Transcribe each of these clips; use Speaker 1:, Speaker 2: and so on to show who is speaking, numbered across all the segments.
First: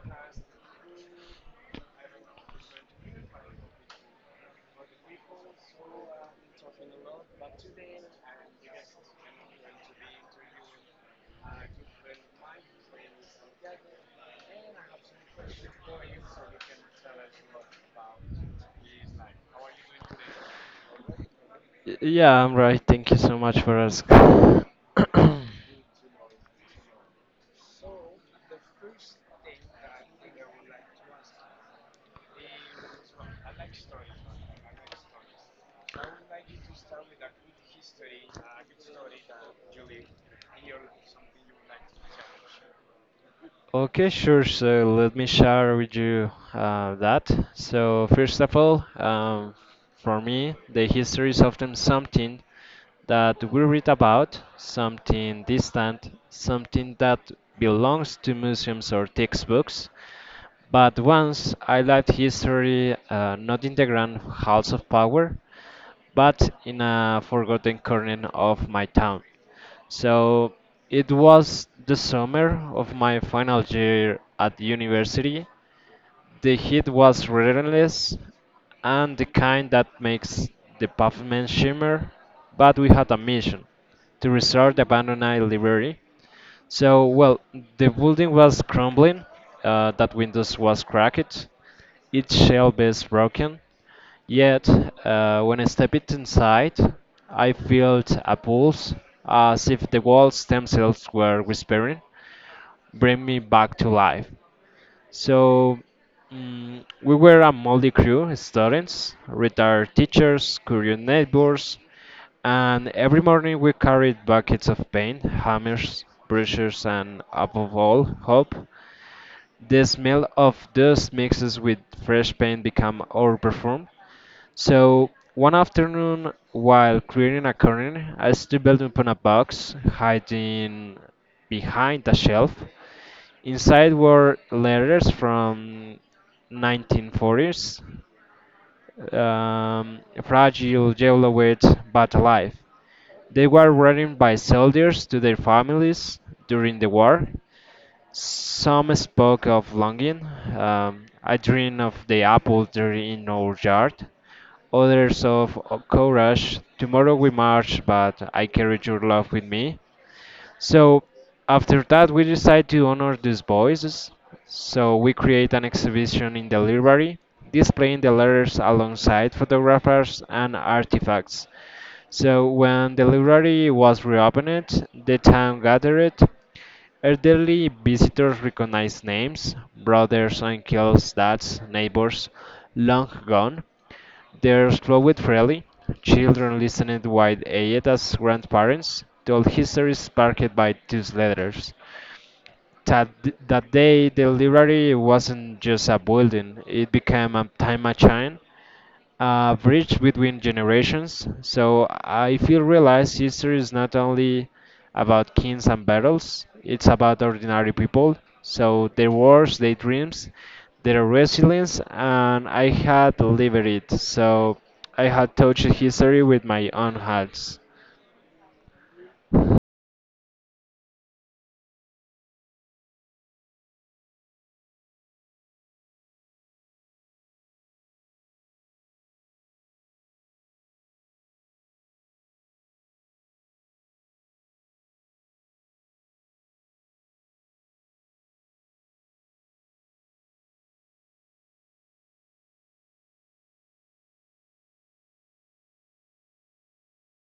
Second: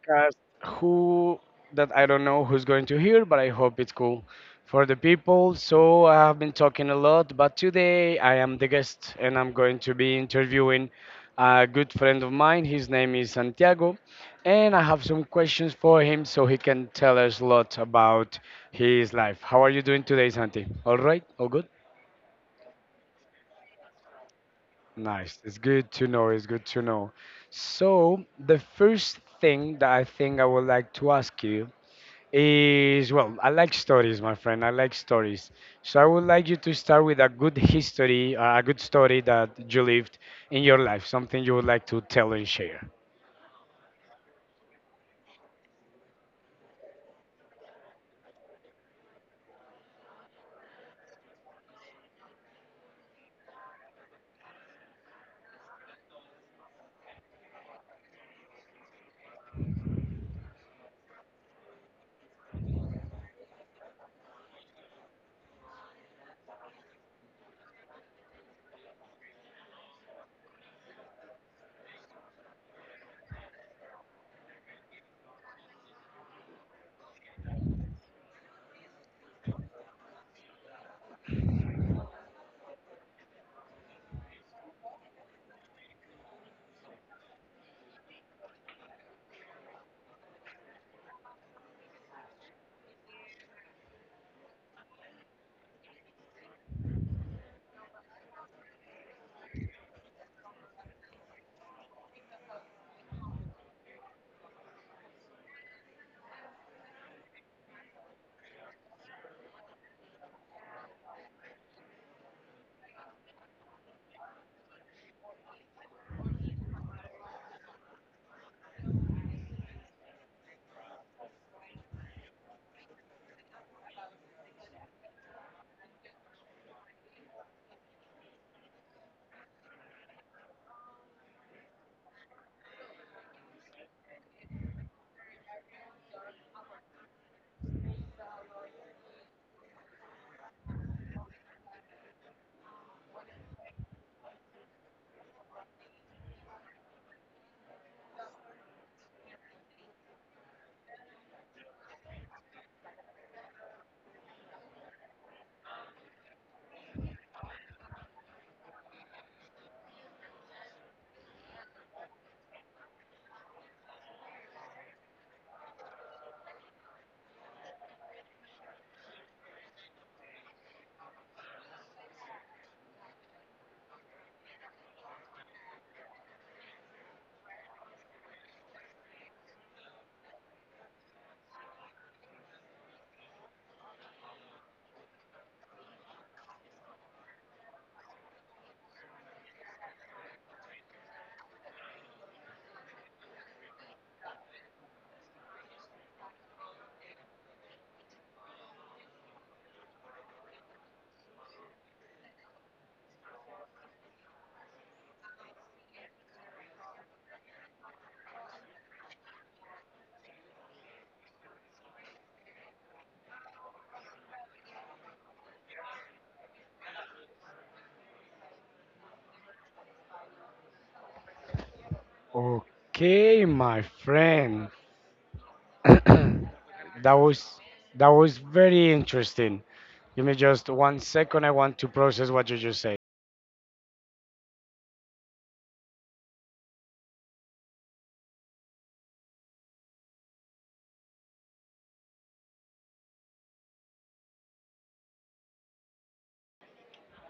Speaker 1: podcast. Who that, I don't know who's going to hear, but I hope it's cool for the people. So I have been talking a lot, but today I am the guest and I'm going to be interviewing a good friend of mine. His name is Santiago, and I have some questions for him so he can tell us a lot about his life. How are you doing today, Santi? All right, all good.
Speaker 2: Yeah, I'm right. Thank you so much for asking.
Speaker 1: Nice. It's good to know. It's good to know. So, the first thing that I think I would like to ask you is, well, I like stories, my friend. I like stories. So, I would like you to start with a good history, a good story that you lived in your life, something you would like to tell and share.
Speaker 2: Okay, sure. So let me share with you that. So first of all, for me, the history is often something. That we read about, something distant, something that belongs to museums or textbooks. But once I liked history not in the grand halls of power, but in a forgotten corner of my town. So it was the summer of my final year at university. The heat was relentless and the kind that makes the pavement shimmer, but we had a mission to restore the abandoned library. So, well, the building was crumbling, that windows was cracked, its shelf is broken. Yet, when I stepped inside, I felt a pulse, as if the walls themselves were whispering bring me back to life. So we were a moldy crew, students, retired teachers, curious neighbors, and every morning we carried buckets of paint, hammers, brushes, and above all, hope. The smell of dust mixes with fresh paint became our perfume. So one afternoon, while clearing a corner, I stumbled upon a box hiding behind a shelf. Inside were letters from 1940s, fragile, yellowed, but alive. They were written by soldiers to their families during the war. Some spoke of longing. I dream of the apple tree in our yard. Others of courage. Tomorrow we march, but I carried your love with me. So after that, we decide to honor these voices. So we create an exhibition in the library, displaying the letters alongside photographers and artifacts. So when the library was reopened, the town gathered. Elderly visitors recognized names, brothers, uncles, dads, neighbors long gone. They flowed freely, children listening while Ayetta's grandparents told histories sparked by these letters. That, that day, the library wasn't just a building, it became a time machine, a bridge between generations. So I feel realized history is not only about kings and battles, it's about ordinary people. So their wars, their dreams, their resilience, and I had lived it. So I had touched history with my own hands.
Speaker 1: Okay, my friend. that was that was very interesting. Give me just one second. I want to process what you just said.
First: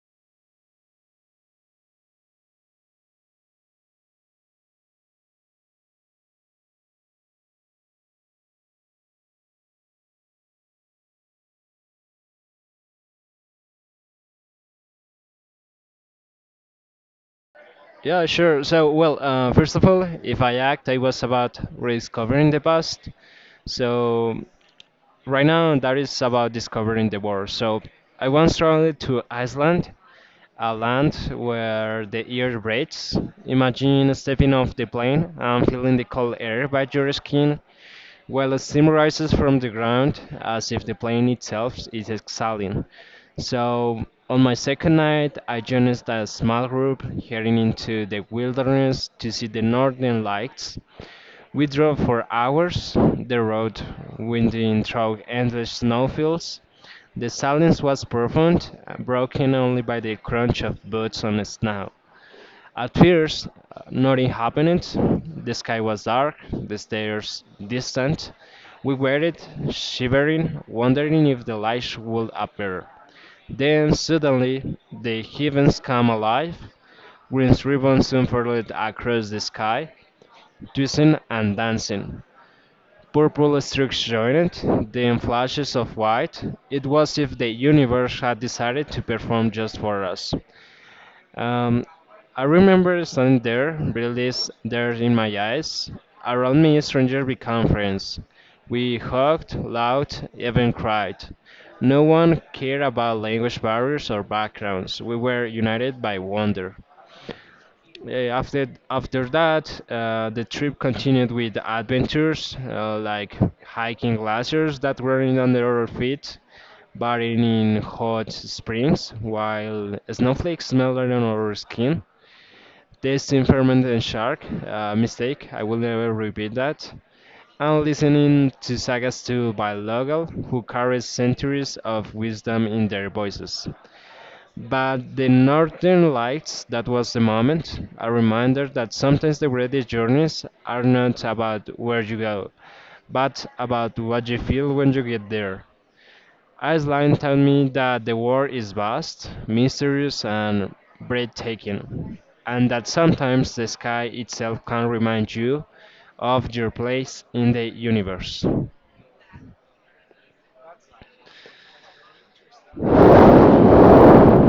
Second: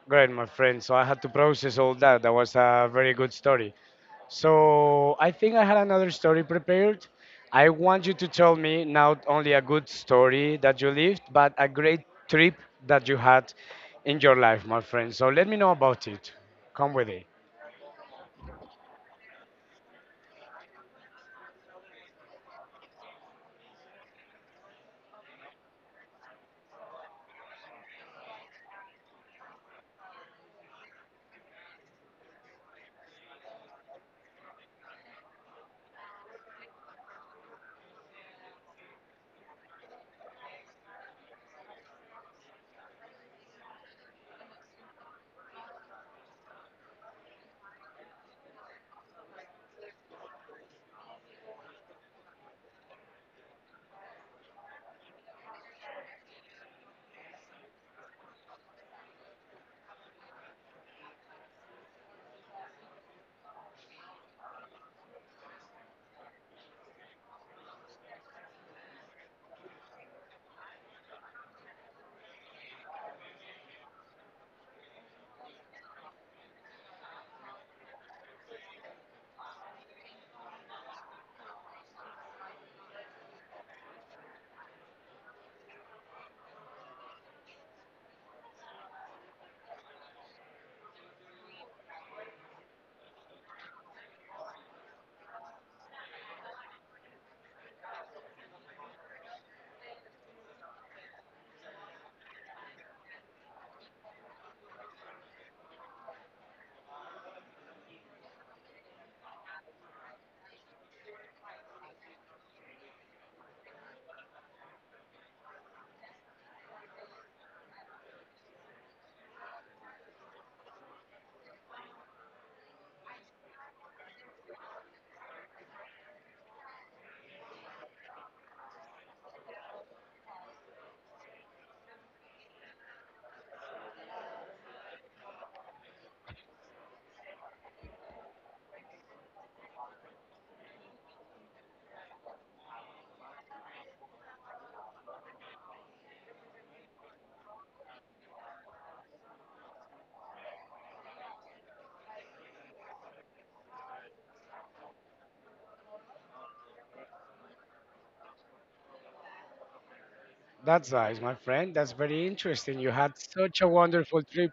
Speaker 1: Great, my friend. So I had to process all that. That was a very good story. So I think I had another story prepared. I want you to tell me not only a good story that you lived, but a great trip that you had in your life, my friend. So let me know about it. Come with it.
Speaker 2: Yeah, sure. So, well, first of all, if I act, I was about rediscovering the past. So right now, that is about discovering the world. So I once traveled to Iceland, a land where the air breathes. Imagine stepping off the plane and feeling the cold air by your skin while it rises from the ground as if the plane itself is exhaling. So on my second night, I joined a small group heading into the wilderness to see the northern lights. We drove for hours, the road winding through endless snowfields. The silence was profound, broken only by the crunch of boots on the snow. At first, nothing happened. The sky was dark, the stairs distant. We waited, shivering, wondering if the lights would appear. Then suddenly the heavens came alive. Green ribbons unfurled across the sky, twisting and dancing. Purple streaks joined, then flashes of white. It was if the universe had decided to perform just for us. Um, I remember standing there, release there in my eyes. Around me, strangers became friends. We hugged, laughed, even cried. No one cared about language barriers or backgrounds. We were united by wonder. Yeah, after that, the trip continued with adventures like hiking glaciers that were in under our feet, bathing in hot springs while snowflakes melted on our skin, tasting fermented shark. Mistake, I will never repeat that. And listening to sagas to by local who carries centuries of wisdom in their voices. But the northern lights, that was the moment, a reminder that sometimes the greatest journeys are not about where you go, but about what you feel when you get there. Iceland taught me that the world is vast, mysterious, and breathtaking, and that sometimes the sky itself can remind you of your place in the universe.
Speaker 1: That's nice, my friend. That's very interesting. You had such a wonderful trip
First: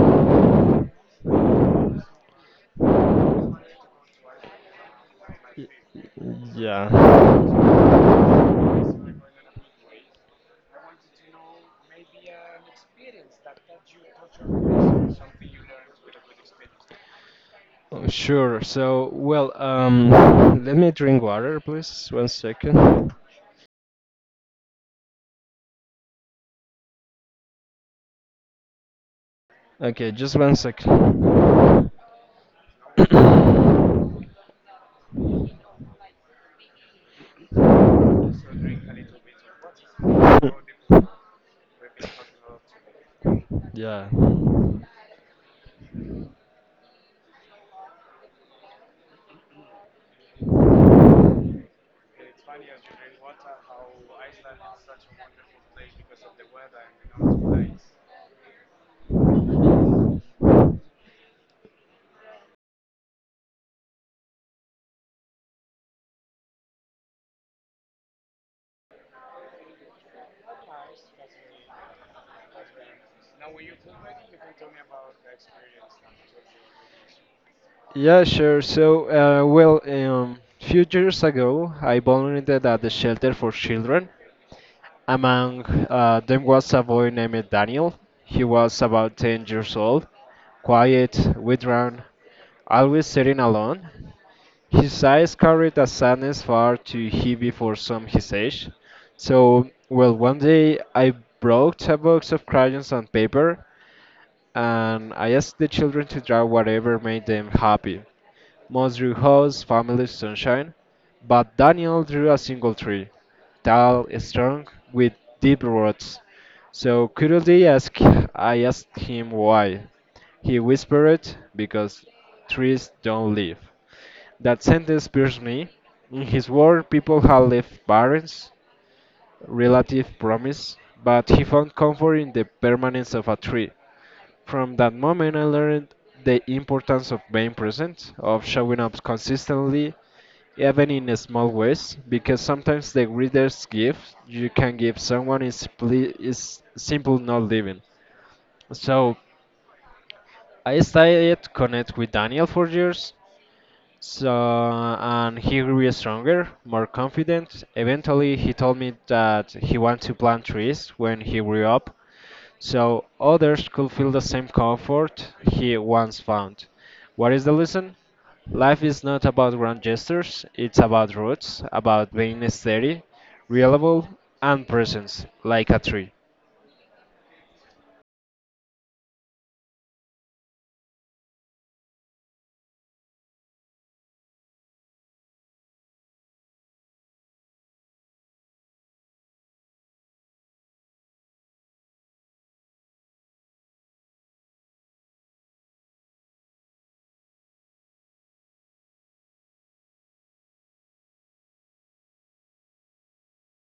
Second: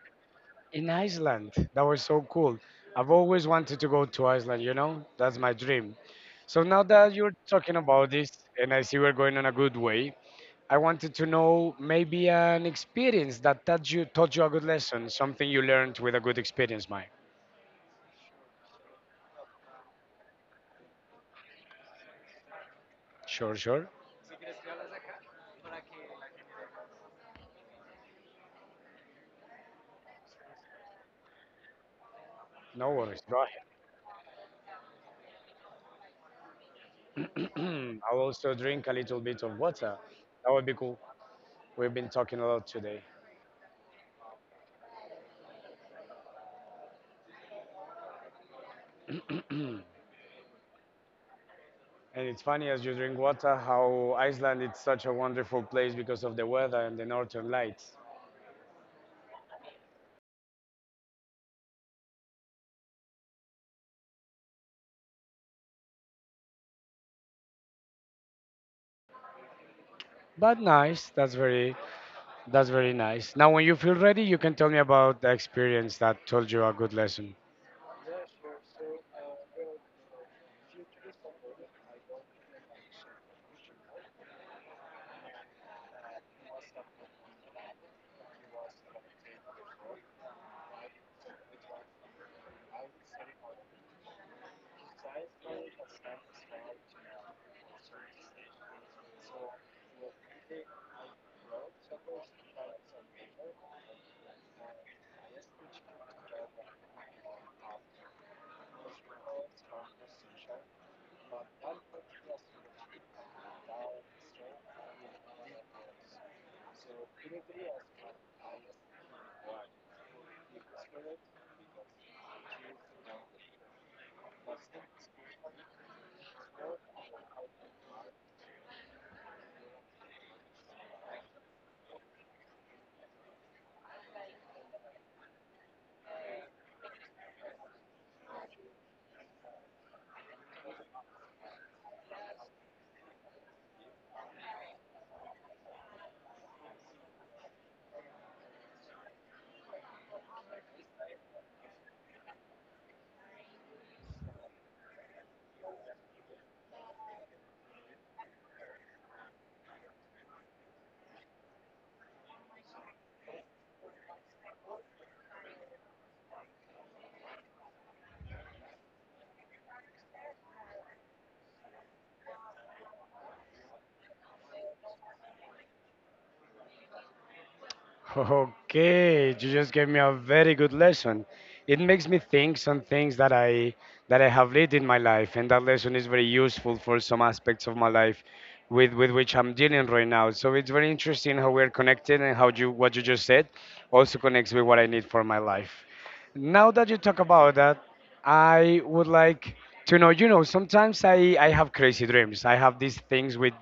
Speaker 1: in Iceland. That was so cool. I've always wanted to go to Iceland, you know? That's my dream. So now that you're
Speaker 2: Yeah,
Speaker 1: talking about this, and I see we're going on a good way, I wanted to know maybe an experience that taught taught you a good lesson, something you learned with a good experience, Mike.
Speaker 2: sure. So, well, let me drink water, please. One second.
Speaker 1: Sure, sure.
Speaker 2: Okay, just one second.
Speaker 1: No worries. Go ahead. I'll also drink a little bit of water. That would be cool. We've been talking a lot today.
Speaker 2: Yeah.
Speaker 1: And it's funny as you drink water how Iceland is such a wonderful place because of the weather and the northern lights. But nice, that's very nice. Now when you feel ready, you can tell me about the experience that told you a good lesson.
Speaker 2: Yeah, sure. So, well, few years ago, I volunteered at the shelter for children. Among them was a boy named Daniel. He was about 10 years old, quiet, withdrawn, always sitting alone. His eyes carried a sadness far too heavy for some his age. So, well, one day I brought a box of crayons and paper, and I asked the children to draw whatever made them happy. Most drew house, family, sunshine, but Daniel drew a single tree, tall, strong, with deep roots. So curiously ask, I asked him why. He whispered, because trees don't live. That sentence pierced me. In his world, people have left parents, relative promise, but he found comfort in the permanence of a tree. From that moment, I learned the importance of being present, of showing up consistently, even in small ways, because sometimes the greatest gift you can give someone is, is simple not living. So I started to connect with Daniel for years, so, and he grew stronger, more confident. Eventually, he told me that he wanted to plant trees when he grew up, so others could feel the same comfort he once found. What is the lesson? Life is not about grand gestures, it's about roots, about being steady, reliable, and presence, like a tree.
Speaker 1: Okay, you just gave me a very good lesson. It makes me think some things that I have lived in my life, and that lesson is very useful for some aspects of my life with which I'm dealing right now. So it's very interesting how we're connected and how you what you just said also connects with what I need for my life. Now that you talk about that, I would like to know, you know, sometimes I have crazy dreams. I have these things with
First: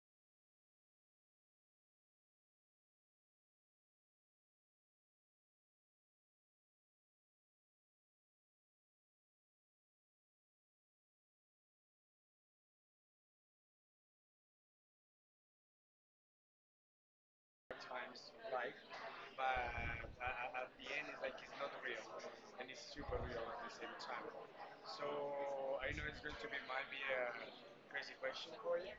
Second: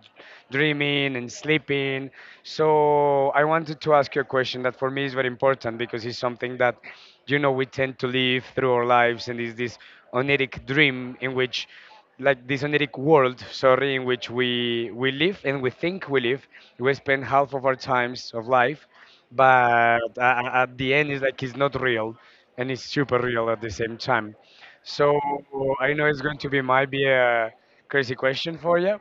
Speaker 1: dreaming and sleeping, so I wanted to ask you a question that for me is very important, because it's something that, you know, we tend to live through our lives, and is this oniric dream in which, like this oniric world, sorry, in which we live and we think we live. We spend half of our times of life, but at the end it's like it's not real, and it's super real at the same time. So I know it's going to be might be a crazy question for you.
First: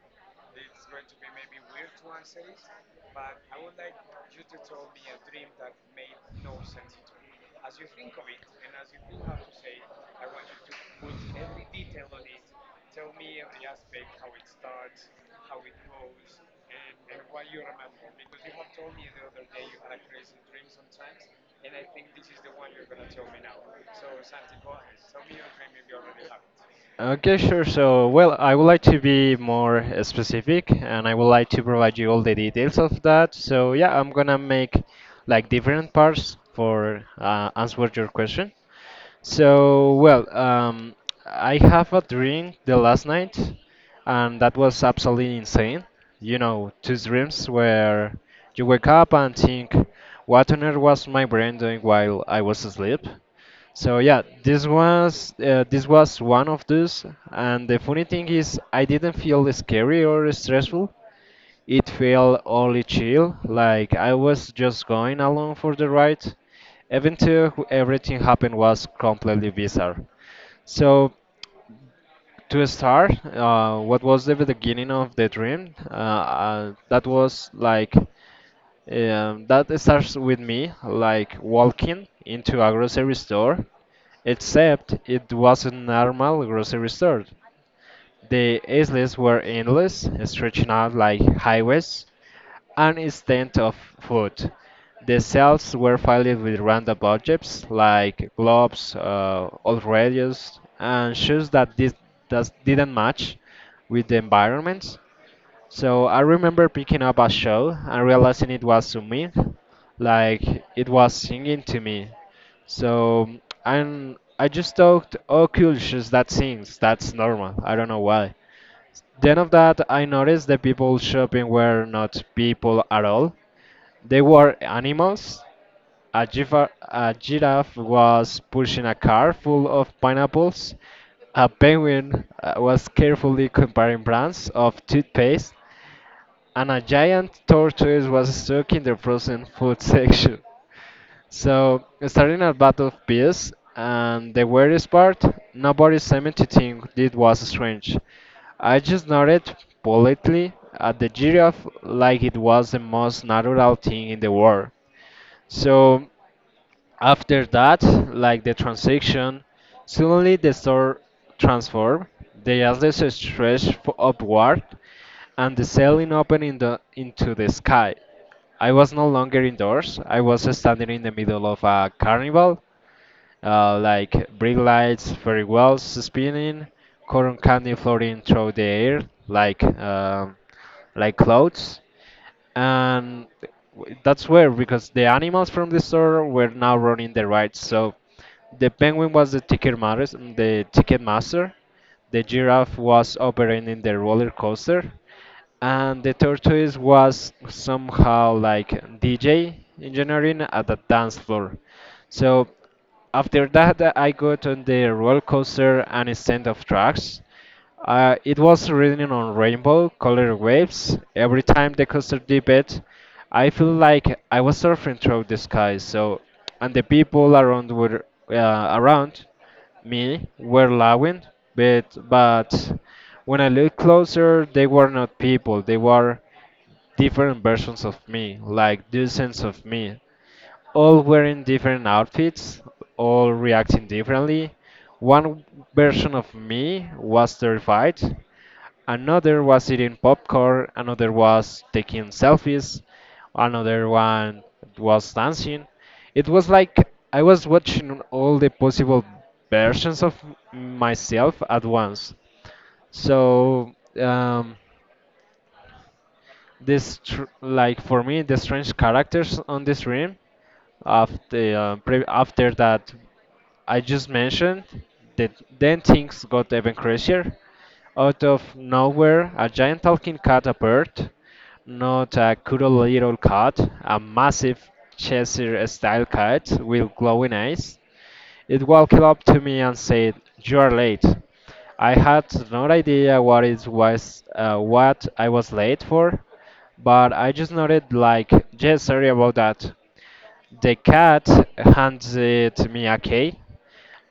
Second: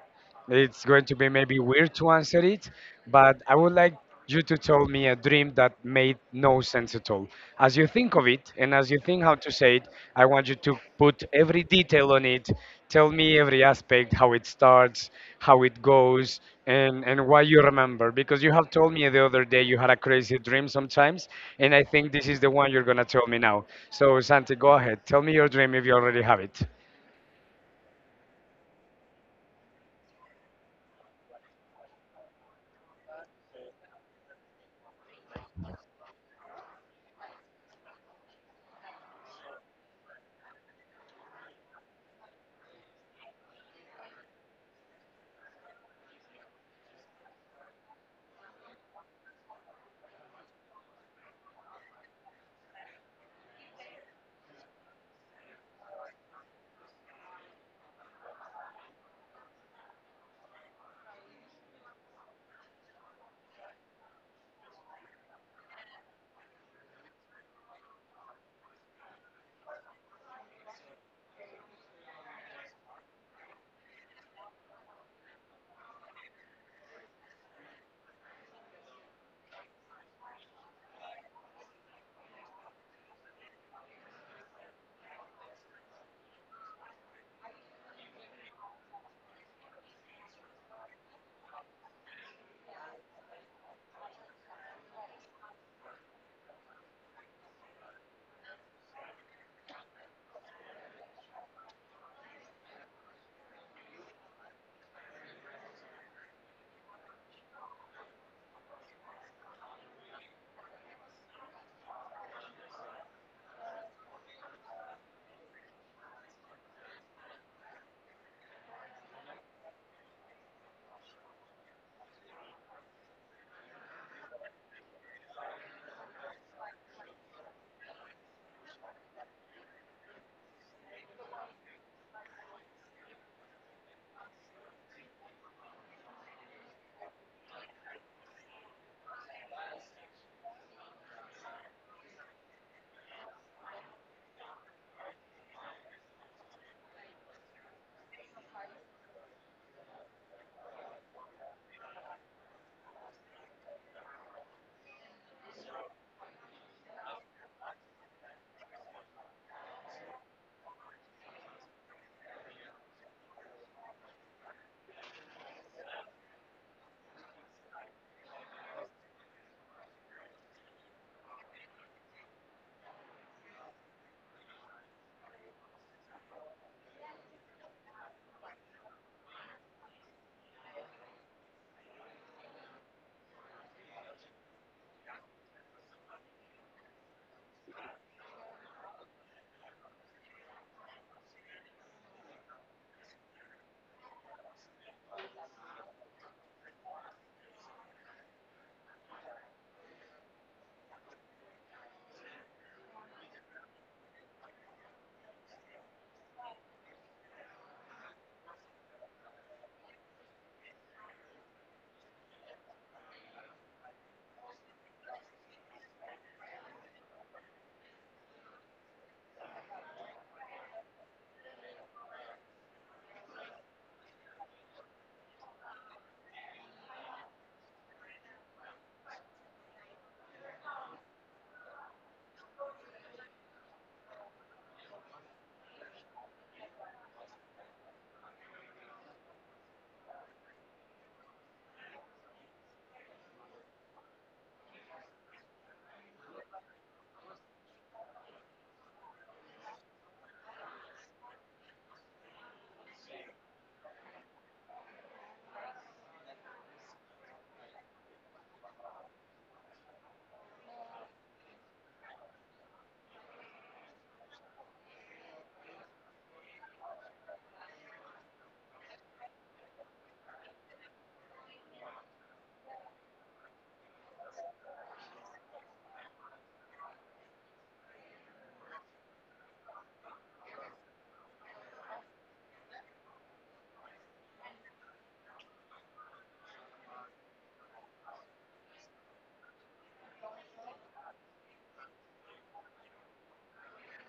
Speaker 1: It's going to be maybe weird to answer it, but I would like you to tell me a dream that made no sense at all. As you think of it and as you think how to say it, I want you to put every detail on it. Tell me every aspect, how it starts, how it goes, and why you remember. Because you have told me the other day you had a crazy dream sometimes, and I think this is the one you're going to tell me now. So, Santi, go ahead. Tell me your dream if you already have it.
Speaker 2: Okay, sure. So, well, I would like to be more specific and I would like to provide you all the details of that. So, yeah, I'm gonna make like different parts for answer your question. So, well, I have a dream the last night, and that was absolutely insane. You know, two dreams where you wake up and think, what on earth was my brain doing while I was asleep? So yeah, this was one of those, and the funny thing is, I didn't feel scary or stressful. It felt only chill, like I was just going along for the ride, even though everything happened was completely bizarre. So to start, what was the beginning of the dream? That was like. That starts with me, like walking into a grocery store, except it was a normal grocery store. The aisles were endless, stretching out like highways, and instead of food. The shelves were filled with random objects like gloves, old radios, and shoes that didn't match with the environment. So I remember picking up a show and realizing it was to me, like it was singing to me. So and I just thought, oh, cool, she's that sings. That's normal. I don't know why. Then of that, I noticed the people shopping were not people at all. They were animals. A giraffe was pushing a car full of pineapples. A penguin was carefully comparing brands of toothpaste and a giant tortoise was stuck in the frozen food section. So, starting a battle of beasts, and the weirdest part, nobody seemed to think it was strange. I just nodded politely at the giraffe like it was the most natural thing in the world. So, after that, like the transaction, suddenly the store transformed, the asset stretched upward, and the ceiling opened in the, into the sky. I was no longer indoors, I was standing in the middle of a carnival like brake lights, very well spinning, cotton candy floating through the air like um, like clouds, and that's weird because the animals from the store were now running the rides. So the penguin was the ticket master, the ticket master. The giraffe was operating the roller coaster, and the third choice was somehow like DJ engineering at the dance floor. So after that, I got on the roller coaster and a stand of tracks. It was raining on rainbow colored waves. Every time the coaster did it, I feel like I was surfing through the sky. So, and the people around were around me were lawing, but when I looked closer, they were not people. They were different versions of me, like dozens of me, all wearing different outfits, all reacting differently. One version of me was terrified. Another was eating popcorn, another was taking selfies, another one was dancing. It was like I was watching all the possible versions of myself at once. So, like for me the strange characters on the stream after after that I just mentioned that then things got even crazier. Out of nowhere, a giant talking cat appeared. Not a cuddle little cat, a massive Cheshire-style cat with glowing eyes. It walked up to me and said, "You are late." I had no idea what it was, what I was late for, but I just nodded like, "Yeah, sorry about that." The cat handed me a key,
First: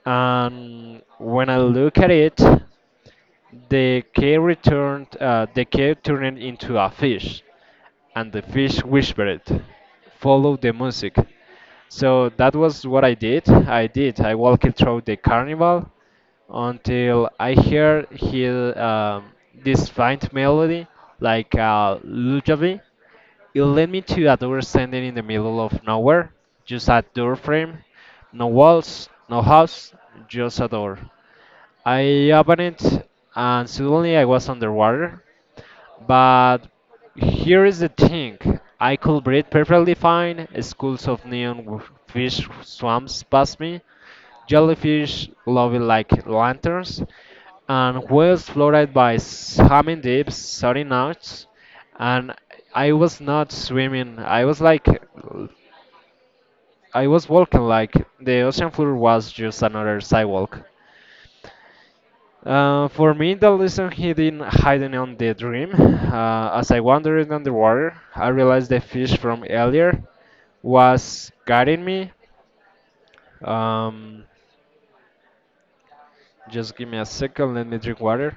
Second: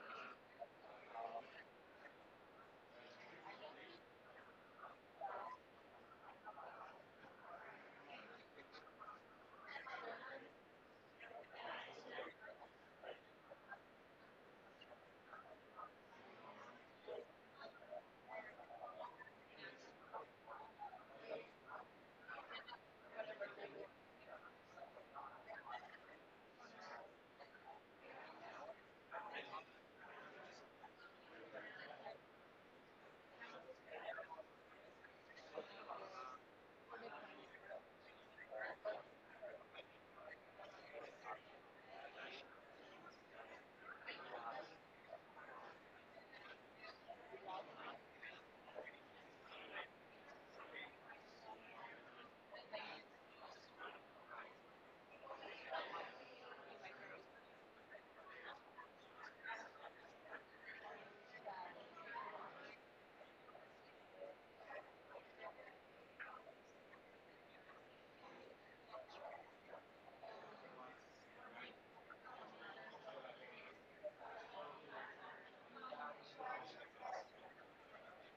Speaker 2: and when I look at it, the cave returned. The cave turned into a fish, and the fish whispered, "Follow the music." So that was what I did. I did. I walked through the carnival until I heard he, this faint melody, like a lullaby. It led me to a door standing in the middle of nowhere, just a door frame, no walls, no house, just a door. I opened it and suddenly I was underwater. But here is the thing I could breathe perfectly fine. Schools of fish swams past me. Jellyfish loving like lanterns. And whales floated by swimming deep, sorry knots. And I was not swimming. I was like, I was walking like the ocean floor was just another sidewalk. For me, the lesson hidden hiding on the dream. As I wandered underwater, I realized the fish from earlier was guiding me. Um, just give me a second. Let me drink water.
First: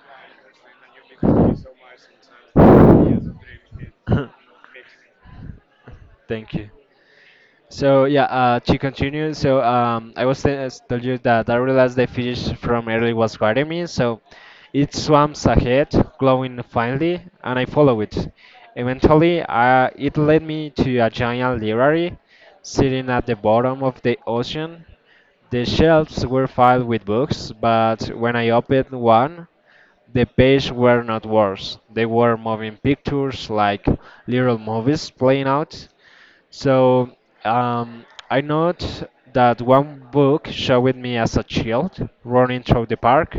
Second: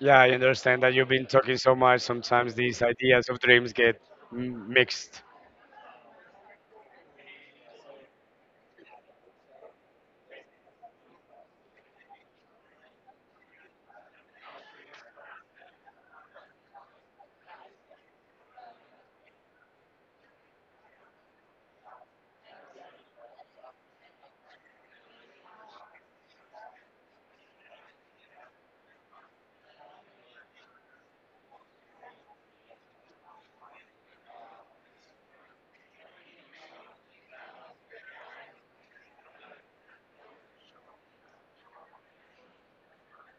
Speaker 1: Yeah, I understand that you've been talking so much. Sometimes these ideas of dreams get mixed.
Speaker 2: Thank you. So yeah, to continue, so I was tell you that I realized the fish from early was guarding me, so it swims ahead, glowing finely, and I follow it. Eventually, it led me to a giant library sitting at the bottom of the ocean. The shelves were filled with books, but when I opened one, the pages were not worse. They were moving pictures like little movies playing out. So I note that one book showed me as a child running through the park,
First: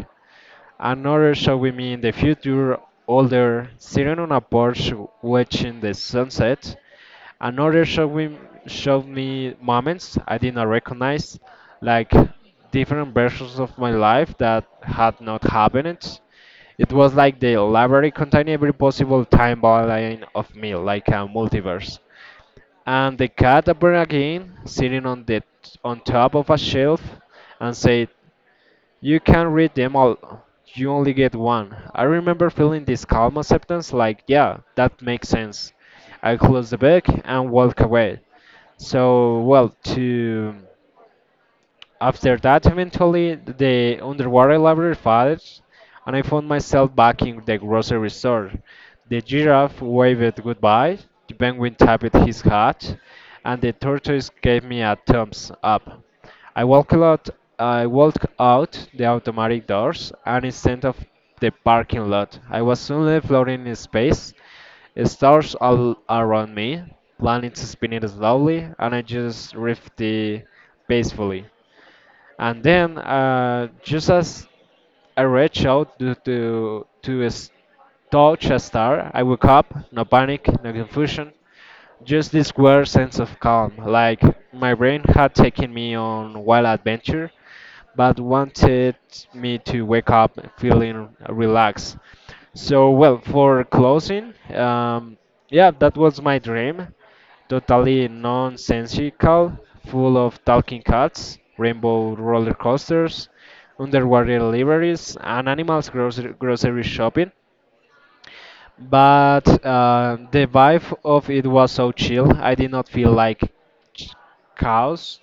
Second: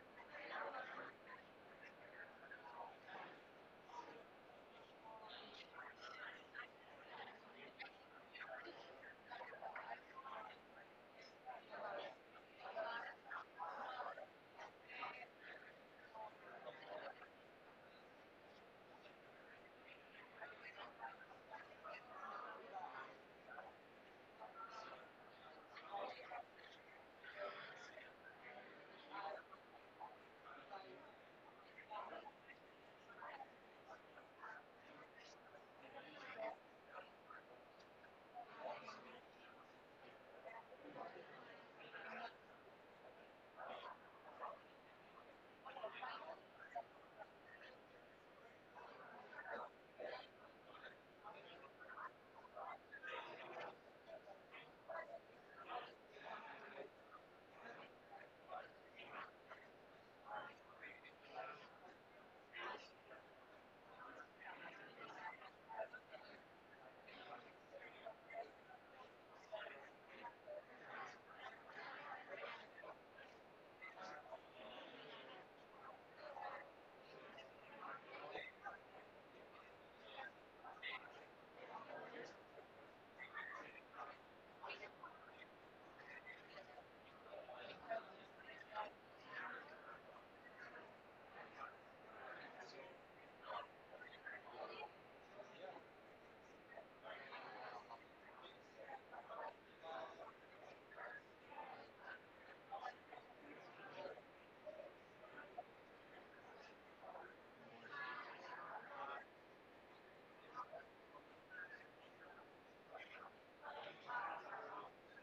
Speaker 2: another showed me in the future older sitting on a porch watching the sunset, another showed me moments I did not recognize, like different versions of my life that had not happened. It was like the library contained every possible timeline of me, like a multiverse. And the cat appeared again, sitting on the on top of a shelf, and said, "You can't read them all. You only get one." I remember feeling this calm acceptance, like, "Yeah, that makes sense." I closed the book and walked away. So, well, to after that, eventually, the underwater library fades, and I found myself back in the grocery store. The giraffe waved goodbye, the penguin tapped his hat, and the tortoise gave me a thumbs up. I walked out, I walked out the automatic doors and instead of the parking lot, I was suddenly floating in space, stars all around me, planets spinning slowly, and I just drifted peacefully. And then, just as I reach out to touch a star, I woke up, no panic, no confusion, just this weird sense of calm, like my brain had taken me on wild adventure, but wanted me to wake up feeling relaxed. So, well, for closing, yeah, that was my dream totally nonsensical, full of talking cats, rainbow roller coasters, underwater libraries, and animals grocery shopping. But the vibe of it was so chill, I did not feel like ch- chaos.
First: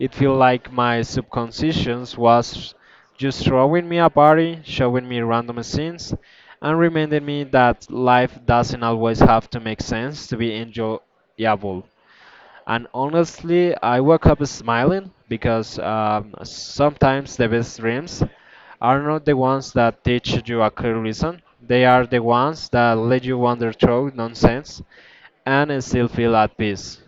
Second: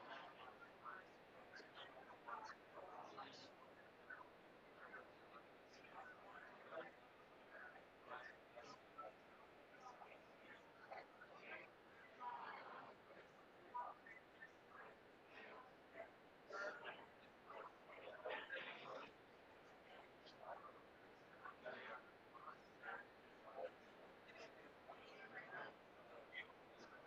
Speaker 2: It felt like my subconscious was just throwing me a party, showing me random scenes, and reminding me that life doesn't always have to make sense to be enjoyable. And honestly, I woke up smiling because sometimes the best dreams are not the ones that teach you a clear lesson. They are the ones that let you wander through nonsense and still feel at peace.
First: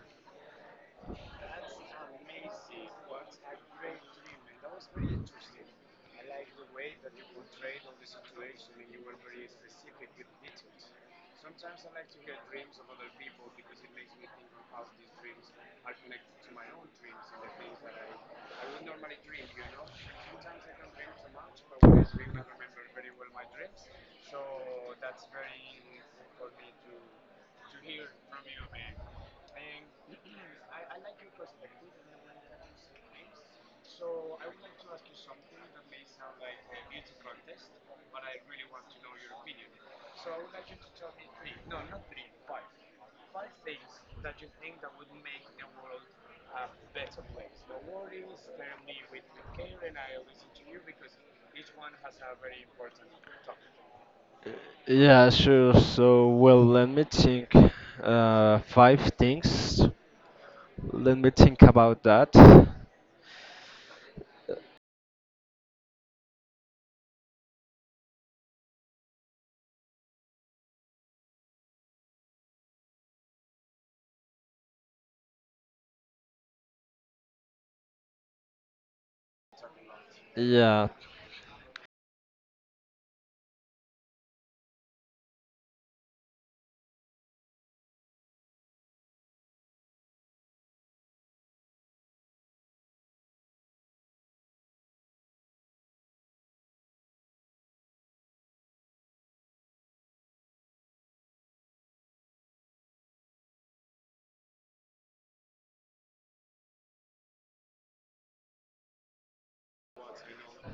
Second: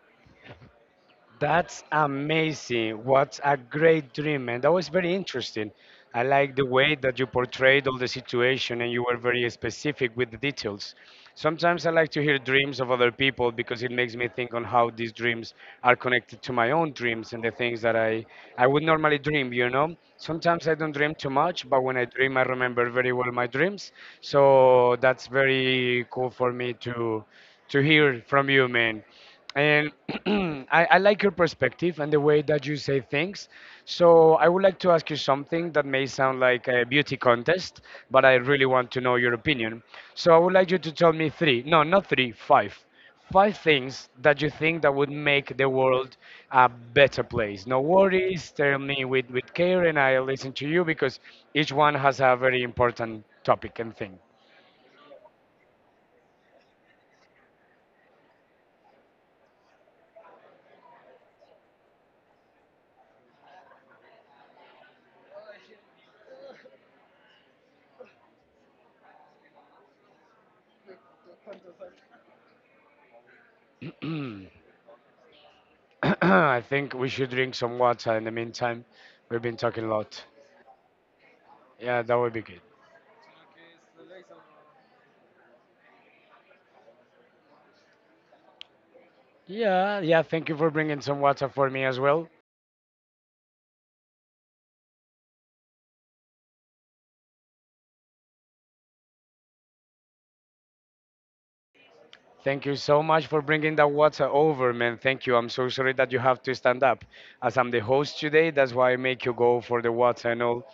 Speaker 1: That's amazing. What a great dream, and that was very interesting. I like the way that you portrayed all the situation and you were very specific with the details. Sometimes I like to hear dreams of other people because it makes me think on how these dreams are connected to my own dreams and the things that I would normally dream, you know? Sometimes I don't dream too much, but when I dream, I remember very well my dreams. So that's very cool for me to hear from you, man. And I like your perspective and the way that you say things. So I would like to ask you something that may sound like a beauty contest, but I really want to know your opinion. So I would like you to tell me three, no, not three, five, five things that you think that would make the world a better place. No worries, tell me with care and I'll listen to you because each one has a very important topic and
Speaker 2: Yeah, sure. So, well, let me think. Five things. Let me think about that.
Speaker 1: thing. I think we should drink some water in the meantime. We've been talking a lot.
Speaker 2: Yeah,
Speaker 1: Yeah, that would be good. Yeah, yeah, thank you for bringing some water for me as well. Thank you so much for bringing that water over, man. Thank you. I'm so sorry that you have to stand up. As I'm the host today, that's why I make you go for the water and all.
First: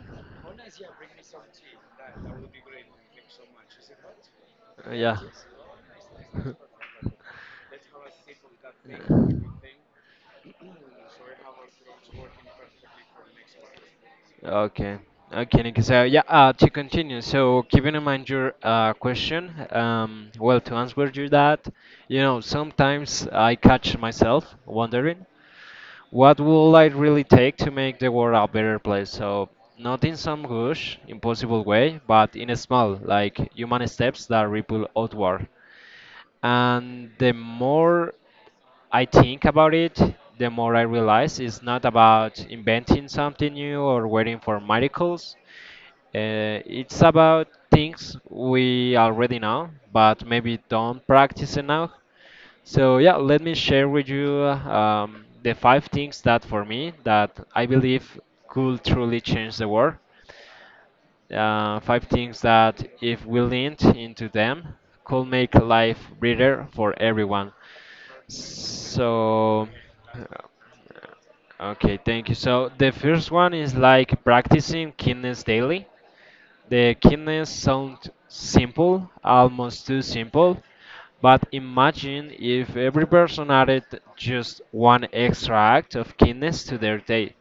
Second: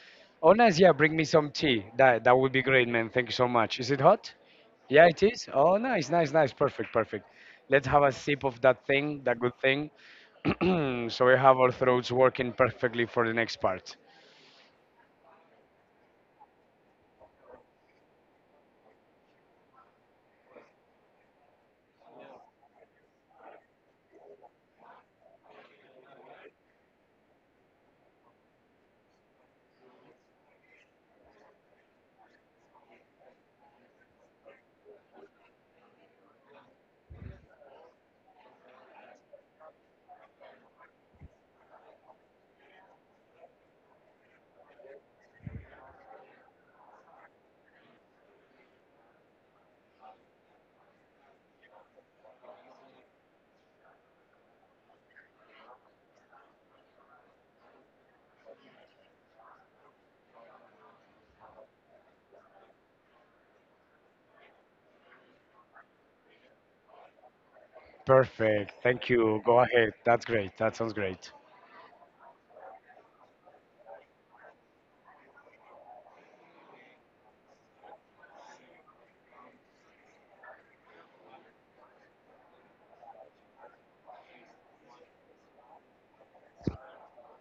Speaker 1: Oh, nice. Yeah, bring me some tea. That would be great, man. Thank you so much. Is it hot? Yeah,
Speaker 2: yeah.
Speaker 1: it is. Oh, nice, nice, nice. Perfect, perfect. Let's have a sip of that thing, that good thing. So we have our throats working perfectly for the next part.
Speaker 2: Okay. Okay, Nick. So yeah, to continue. So keeping in mind your question, well, to answer you that, you know, sometimes I catch myself wondering, what will I really take to make the world a better place? So not in some huge, impossible way, but in a small, like human steps that ripple outward. And the more I think about it, the more I realize it's not about inventing something new or waiting for miracles. It's about things we already know, but maybe don't practice enough. So yeah, let me share with you the five things that for me that I believe could truly change the world. Five things that, if we leaned into them, could make life better for everyone.
Speaker 1: Perfect. Thank you. Go
Speaker 2: So,
Speaker 1: ahead. That's great. That sounds great.
Speaker 2: okay, thank you. So, the first one is like practicing kindness daily. The kindness sounds simple, almost too simple, but imagine if every person added just one extra act of kindness to their day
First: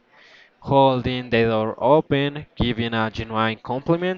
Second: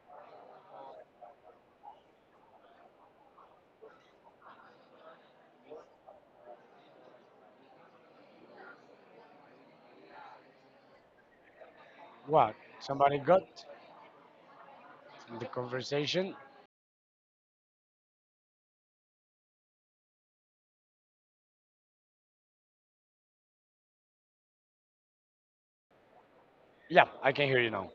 Speaker 2: holding the door open, giving a genuine compliment.
Speaker 1: What? Somebody got the conversation? Yeah, I can hear you now.